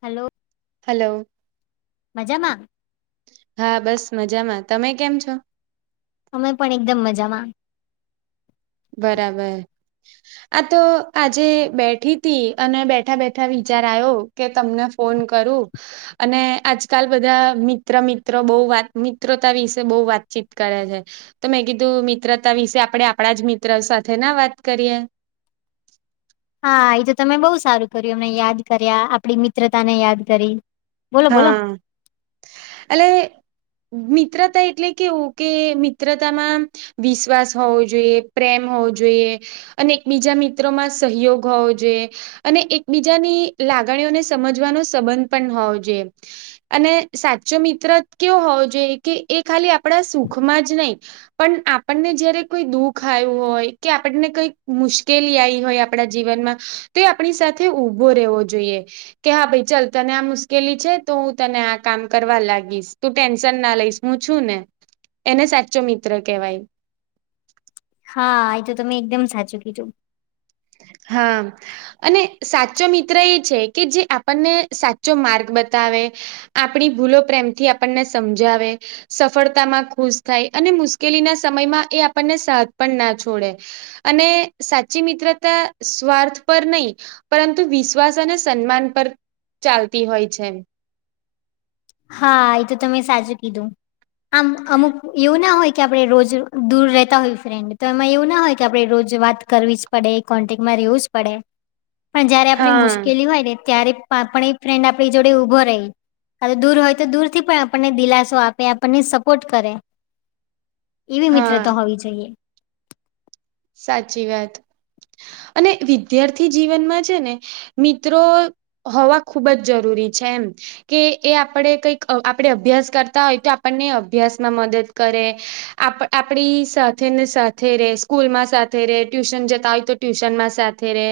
Hello. Hello. મજામાં? હા, બસ મજામાં. તમે કેમ છો? અમે પણ એકદમ મજામાં. બરાબર. આ તો આજે બેઠી હતી અને બેઠા બેઠા વિચાર આયો કે તમને ફોન કરું. અને આજકાલ બધા મિત્ર મિત્રો બહુ વાત મિત્રતા વિશે બહુ વાતચીત કરે છે. તો મેં કીધું મિત્રતા વિશે આપડે આપડા અજ મિત્ર સાથે ના વાત કરીએ. હા, એ તો તમે બહુ સારું કર્યું એમને યાદ કર્યા આપડી મિત્રતા ને યાદ કરી. બોલો બોલો હા, અલે મિત્રતા એટલે કેવું કે મિત્રતામાં વિશ્વાસ હોવો જોઈએ પ્રેમ હોવો જોઈએ અને એક બીજા મિત્રોમાં સહયોગ હોવો જે અને એકબીજાની લાગણીઓને સમજવાનો સંબંધ પણ હોવો જોઈએ. અને સાચો મિત્ર કેવો હોવો જોઈએ કે એ ખાલી આપડા સુખમાં જ નહી પણ આપણને જયારે કોઈ દુઃખ આયું હોય કે આપણને કઈક મુશ્કેલી આવી હોય આપડા જીવનમાં તે આપણી સાથે ઉભો રહેવો જોઈએ કે હા ભાઈ ચાલ તને આ મુસ કેલી છે તો હું તને આ કામ કરવા લાગીશ તું ટેન્શન ના લઈશ હું છું ને. એને સાચો મિત્ર કહેવાય. હ, એ તો તમે એકદમ સાચું કીધું. હા. અને સાચો મિત્ર એ છે કે જે આપણને સાચો માર્ગ બતાવે આપણી ભૂલો પ્રેમથી આપણને સમજાવે સફળતામાં ખુશ થાય અને મુશ્કેલીના સમયમાં એ આપણને સાહથ પણ ના છોડે. અને સાચી મિત્ર તા સ્વાર્થ પર નહી પરંતુ વિશ્વાસ અને સન્માન પર ચાલતી હોય છે એમ. હા, એ તો તમે સાચું કીધું. આમ અમુક એવું ના હોય કે આપડે રોજ દૂર રહેતા હોય ફ્રેન્ડ તો એમાં એવું ના હોય કે આપડે રોજ વાત કરવી જ પડે, કોન્ટેકમાં રહેેવું જ પડે. પણ જયારે આપણે હા મુશ્કેલી હોય ને ત્યારે પણ એ ફ્રેન્ડ આપણી જોડે ઊભો રહી. ખાલ દૂર હોય તો દૂર થી પણ આપણને દિલાસો આપે આપણને સપોર્ટ કરે. એવી હા મિત્રતા હોવી જોઈએ. સાચી વાત અને વિદ્યાર્થી જીવનમાં છે ને મિત્રો હોવા ખુબ જ જરૂરી છે એમ. કે એ આપડે કઈક અહ આપડે અભ્યાસ કરતા હોય તો આપણને અભ્યાસમાં મદદ કરે. આપ આપડી સાથે ને સાથે રેશ સ્કૂલ માં સાથે રે ટ્યુશન જતા હોય તો ટ્યુશન માં સાથે રે.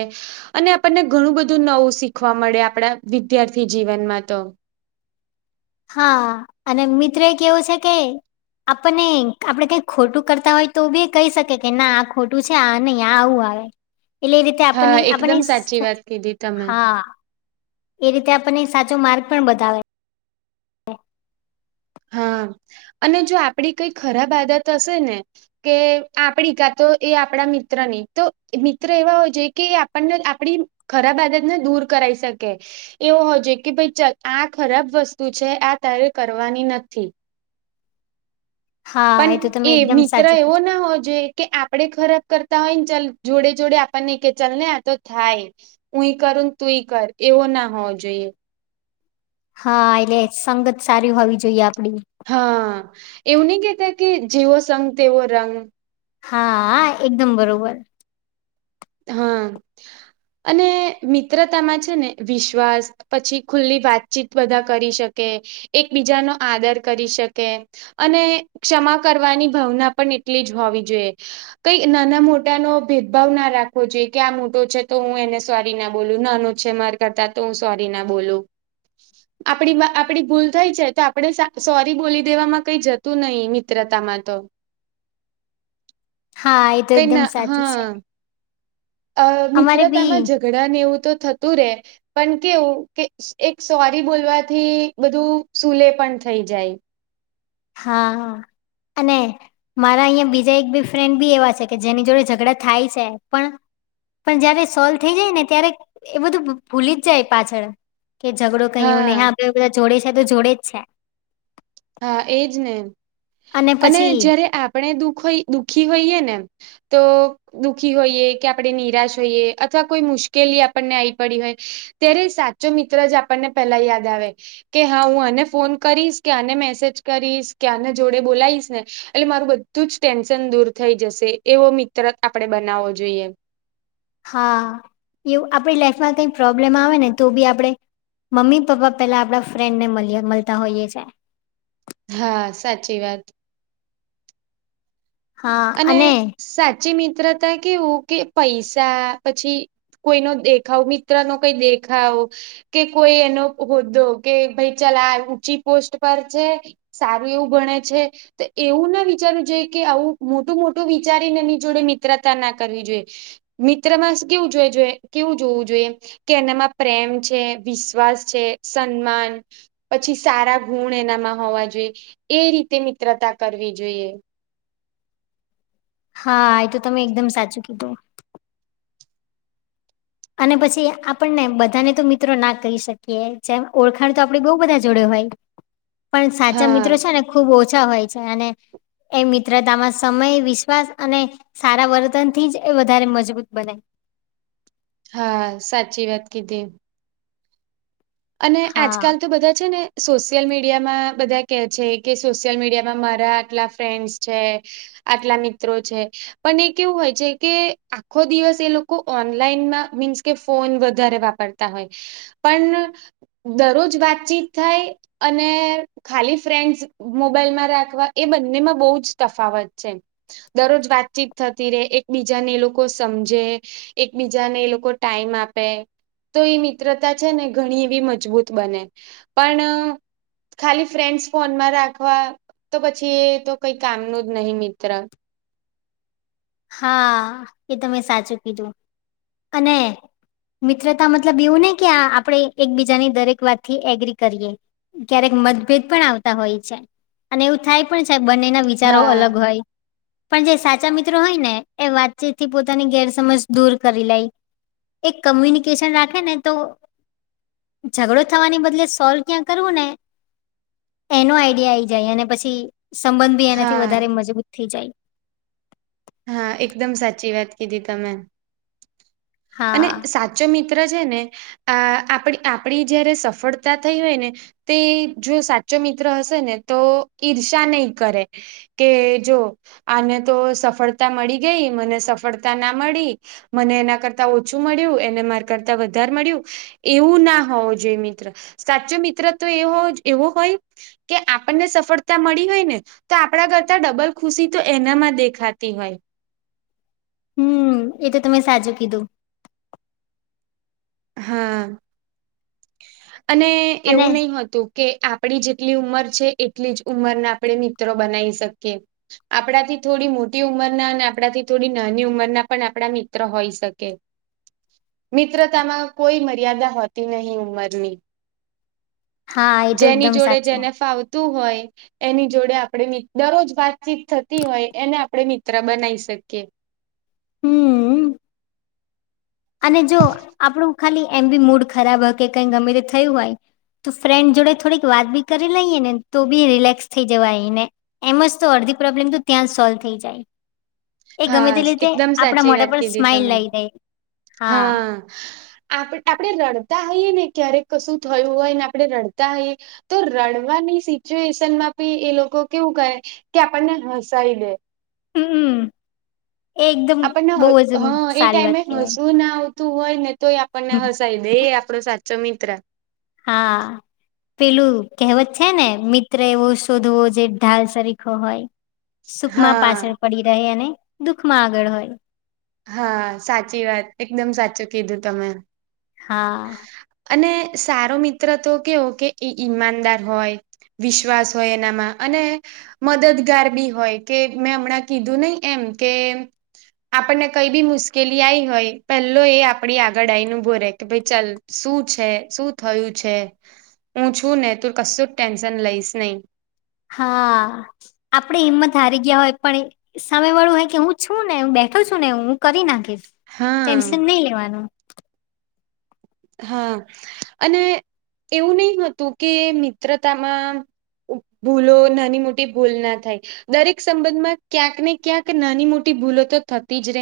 અને આપણને ઘણું બધું નવું શીખવા મળે આપડા વિદ્યાર્થી જીવનમાં તો. હા, અને મિત્ર એક એવો છે કે આપણને આપડે કઈ ખોટું કરતા હોય તો બી કહી શકે કે ના આ ખોટું ન આ આવું આવે. એટલે એ રીતે હા આપની આપને એકદમ સાચી વાત કીધી તમે હા એ રીતે આપણને સાચો માર્ગ પણ બતાવે [inaudible] હા અને જો આપડી કઈ ખરાબ આદત હશે ને. કે આપડી કા તો એ આપણા મિત્ર નહી તો મિત્ર એવા હોય જોઈએ કે આપણને આપડી ખરાબ આદતને દૂર કરાઈ શકે. એવું હો જો કે ભાઈ આ ખરાબ વસ્તુ છે આ તારે કરવાની નથી. હા પણ તો એ તમે એકદમ મિત્ર સાચું એવો કીધું ના હોવ જોઈ કે આપડે ખરાબ કરતા હોય ને ચાલ જોડે જોડે આપણને કે ચાલ ને આ તો થાય. હું કર ને તું કર એવો ના હોવો જોઈએ. હા એટલે સંગત સારી હોવી જોઈએ આપડી. હા એવું નહી કેતા કે જેવો સંગ તેવો રંગ. હા એકદમ બરોબર. હા અને મિત્રતામાં છે ને વિશ્વાસ પછી ખુલ્લી વાતચીત બધા કરી શકે એકબીજાનોો આદર કરી શકે અને ક્ષમા કરવાની ભાવના પણ એટલી જ હોવી જોઈએ. કઈ નાના મોટા નો ભેદભાવ ના રાખ જોઈએ ક્યાં મોટો છે તો હું એને સોરી ના બોલું નાન છેે માર કરતા તો હું સોરી ના બોલું. [inaudible] આપડી આપડી ભૂલ થઈ છે તો આપણે સોરી બોલી દેવામાં કઈ જતું નહીિ મિત્રતામાં તો. હા એ તો ક એકદમ ના સાચું છે હા. અ અમારે બી મિત્રતામાં ઝઘડા ને એવું તો થતું રેય. પણ કેવું કે એક સોરી બોલવાથી બધું સુલે પણ થઈ જાય. હા હા અને મારા અહીંયા બીજા એક બે ફ્રેન્ડ બી એવા છે કે જેની જોડે ઝઘડા થાય છે પણ પણ જયારે સોલ્વ થઈ જાય ને ત્યારે એ બધું ભૂલી જ જાય પાછળ કે ઝઘડો કયું ને હા આપડ બધા જોડે છે તો જોડે જ છે. હા એજ ને અને જયારે આપણે દુખ હો દુઃખી હોઈએ ને તો. દુઃખી હોઈએ કે આપણે નિરાશ હોઈએ અથવા કોઈ મુશ્કેલી આપણને આવી પડી હોય ત્યારે સાચો મિત્ર જ આપણને પેલા યાદ આવે કે હા હું અનેને ફોન કરીશ કે અને મે મેસેજ કરીશ કે આના જોડે બોલાવીશ ને એટલે મારું બધું જ ટેન્શન દૂર થઈ જશે એવો મિત્ર આપણેે બનાવવો જોઈએ હા એવું આપડી લાઈફમાં કઈ પ્રોબ્લેમ આવે ને તો બી આપણે મમ્મી પપ્પા પેલા આપણા ફ્રેન્ડ ને મળ મળતા હોઈએ છ છેએ હા સાચી વાત. અને સાચી મિત્રતા કેવું કે પૈસા પછી કોઈ ન દેખાવ મિત્ર નો કઈ દેખાવ કે કોઈ એનો હોદ્દો કે ભાઈ ચાલ આ ઊંચી પોસ્ટ પર છે. સારું એવું ભણે છે તો એવું ના વિચારવું જોઈ કે આવું. મોટું મોટું વિચારીને એની જોડે મિત્રતા ના કરવી જોઈએ. મિત્ર માસ કેવું જો જોઈએ કેવું જોવું જોઈએ કે એનામાં પ્રેમ છે વિશ્વાસ છે સન્માન પછી સારા ગુણ એનામાં હોવા જોઈએ એ રીતે મિત્રતા કરવી જોઈએ. હા એ તો તમે એકદમ સાચું કીધું. અને પછી આપણને બધાને તો મિત્રો ના કહી શકીએ જેમ ઓળખાણ તો આપડે બહુ બધા જોડ હોય. [inaudible] પણ સાચા મિત્રો હા છે ને ખુબ ઓછા હોય છે અને એ મિત્રતામાં સમય વિશ્વાસ અને સારા વર્તન થી જ એ વધારે મજબૂત બનાય હા સાચી વાત કીધી અને હા આજકાલ તો બધા છે ને સોશિયલ મીડિયામાં બધા કે છે કે સોશિયલ મીડિયામાં મારા આટલા ફ્રેન્ડ્સ છે આટલા મિત્રો છે પણ એ કેવું હોય છે કે આખો દિવસ એ લોકો ઓનલાઈનમાં મીન્સ કે ફોન વધારે વાપરતા હોય પણ દરરોજ વાતચીત થાય અને ખાલી ફ્રેન્ડસ મોબાઈલમાં રાખવા એ બંનેમાં બહુ જ તફાવત છે દરરોજ વાતચીત થતી રે એકબીજાને એ લોકો સમજે એકબીજાને એ લોકો ટાઈમ આપે તો એ મિત્રતા છે ને ઘણી બી મજબૂત બને પણ ખાલી ફ્રેન્ડસ ફોનમાં રાખવા તો પછી એ તો કઈ કામ ન જ નહી મિત્ર. હા એ તમે સાચું કીધું અને મિત્રતા મતલબ એવું ને કે આપડણે એકબીજાની દરેક વાત થી એગ્રી કરીએ ક્યારેક મતભેદ પણ આવતા હોય છે અને એવું થાય પણ છે બંનેના વિચારો હા અલગ હોય પણ જે સાચા મિત્ર હોય ને એ વાતચીત થી પોતાની ગેરસમજ દૂર કરી લાય એક કમ્યુનિકેશન રાખે ને તો ઝઘડો થવાની બદલે સોલ્વ ક્યાં કરવું ને એનો આઈડિયા આઈ જાય અને પછી સંબંધ ભી એનાથી હા વધારે મજબૂત થઈ જાય. હા એકદમ સાચી વાત કીધી તમે અને હા, સા જો મિત્ર છે ને અ આપ આપડી જયારે સફળતા થઈ હોય ને તે જો સાચો મિત્ર હશે ને તો ઈર્ષ્યા નહી કરે કે જો આને તો સફળતા મળી ગઈ મને સફળતા ના મળી મને એના કરતા ઓછું મળ્યું એને માર કરતા વધારે મળ્યું એવું ના હોવું જોઈએ મિત્ર સાચો મિત્ર તો એવો એવો હોય કે આપણને સફળતા મળી હોય ને તો આપણા કરતા ડબલ ખુશી તો એનામાં દેખા તી હોય હમ્મ એ તો તમે સાચું કીધું હા અને અને એવું નહી હતું કે આપડી જેટલી ઉંમર છે એટલી જ ઉંમરના આપણે મિત્રો બનાવી શકીએ આપણાથી થોડી મોટી ઉંમરના અને આપણાથી થોડી નાની ઉંમરના પણ આપણા મિત્ર હોઈ શકે મિત્ર આમાં કોઈ મર્યાદા હોતી નહી ઉંમરની હા, એ તો જેની એકદમ જોડે સાચું. જેને ફાવતું હોય એની જોડે આપણે દરરોજ વાતચીત થતી હોય એને આપણે મિત્ર બનાવી શકીએ હમ્મ અને જો આપણું ખાલી એમ બી મૂડ ખરાબ હ કે કઈ ગમે તે થયું હોય તો ફ્રેન્ડ જોડે થોડીક વાત બી કરી લઈએ ને તો બી રિલેક્સ થઈ જવા એને એમ જ તો અડધી પ્રોબ્લેમ તો ત્યાં જ સોલ્વ થઈ જાય એ ગમે હા તે રીતે એકદમ આપડા સાચી મોઢા વાત પર કીધી સ્માઈલ તમે લાવી જાય હા આપ આપણે રડતા હોઈએ ને ક્યારેક કશું થયું હોય ને આપણે રડતા હોઈએ તો રડવાની સિચ્યુએશન માં બી એ લોકો કેવું કહે કે આપણને હસાઈ દે. હમ્મ એ એકદમ આપણને બહુ હ જ સારી વાત કેહેવાય તું હોય ને તોય આપણને હસાવી દે એ આપણો સાચો મિત્ર હા પેલું કહેવત છે ને મિત્ર એવો શોધવો જે ઢાલ સરરીખો હોય સુખ માં હા પાછળ પડી રહે અને દુઃખ માં આગળ હોય હા સાચી વાત, એકદમ સાચું કીધું તમે. હા અને સારો મિત્ર તો કેવો કે એ ઈમાનદાર હોય. વિશ્વાસ હોય એનામાં અને મદદગાર બી હોય કે મેં હમણાં કીધું નહી એમ કે આપણને કઈ બી મુશ્કેલી આઈ હોય પેલો એ આપડી આગળ આઈ ન બોરે કે ભાઈ ચાલ શું છે શું થયું છે હુ છુને, તુ કશુ જ ટેન્શન લઈશ નહી. હા આપડે હિમત હારી ગયા હોય પણ સમય વાળું હોય કે હું છુને, હુ બેઠો છુને હુ કરી નાખીશ હા ટેન્શન નહી લેવાનુ હા અને એવું નહ હતુ કે મિત્રતામા ભૂલો નાની મોટી ભૂલ ના થાય. દરેક સંબંધમાં ક્યાંક ને ક્યાંક નાની મોટી ભૂલો તો થતી જ ર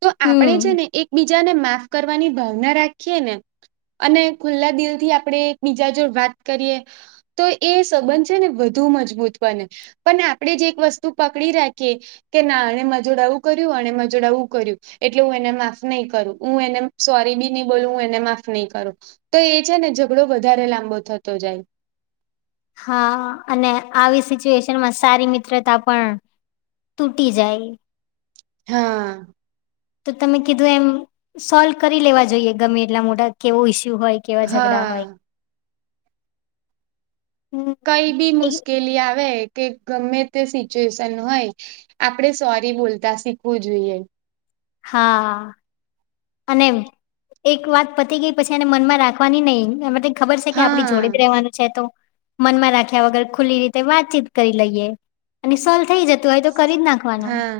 તો આપણેે હમ છેને, એકબીજાને માફ કરવાની ભાવના રાખીએ ને અને ખુલ્લા દિલ થી આપણે એક બીજા જો વાત કરીએ તો એ સંબંધ છેને, વધુ મજબૂત બને પણ આપણેે જ એક વસ્તુ પકડી રાખીએ કે ના એણે મ જોોડા એું કર્યુ અને મજોડા આવું કર્યુ એટલે હુ એને માફ નહી કરુ હુ એને સોરી બી નહી, બોલુ હુ એને માફ નહી કરો તો એ છે ને ઝઘડો વધારે લાંબો થતો જાય. હા અને આવી સિચ્યુએશનમાં સારી મિત્રતા પણ તૂટી જાય. હા તો તમે કીધું એમ સોલ્વ કરી લેવા જોઈએ ગમે એટલા મોટા કેવો ઈસ્યુ હોય. કેવા ઝઘડા હોય. હા હમ કઈ બી એ મુશ્કેલી આવે કે ગમે તે સિચ્યુએશન હોય આપણેે સોરી બોલતા શીખવું જોઈએ. હા અને એક વાત પતી ગઈ પછી એને મનમાં રાખવાની નહિ મ ખબર છે કે આપડી જોડીે જ હા રહેવાનું છે તો મનમાં રાખ્યા વગર ખુલ્લી રીતે વાતચીત કરી લઈએ. અને સોલ્વ થઈ જતું હોય તો કરી જ નાખવાનુ હા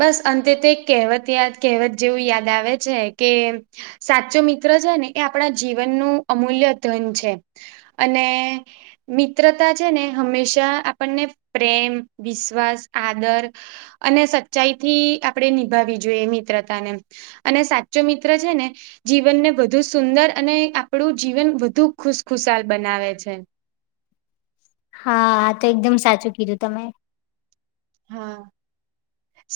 બસ અંતે તો એક કહેવત યાદ કહેવત જેવું યાદ આવે છેકે સાચો મિત્ર છે ને એ આપણા જીવનનું અમૂલ્ય ધન છે. અને મિત્રતા છેને, હમેશા આપણને પ્રેમ વિશ્વાસ આદર અને સચ્ચાઈ થી આપણેે નિભાવી જોઈએ મિત્રતા ને અને સાચો મિત્ર છેને. જીવનને વધુ સુંદર અને આપણું જીવન વધુ ખુશખુશાલ બનાવે છે. હાા તો એકદમ સાચું કીધુ તમે હા,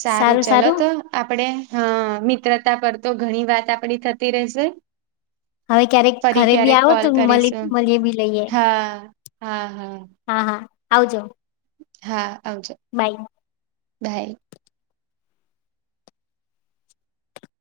સારુ સારું ચલો સારું તો આપડે હા મિત્રતા પર તો ઘણી વાત આપડી થતી રહેશે હવે ક્યારેક ફરી ઘરે બી ક્યારેક આવો કોલ તો કરીશું મળએ બી લઈએ હા હા હા હા આવાજો હા આવજ બાય બાય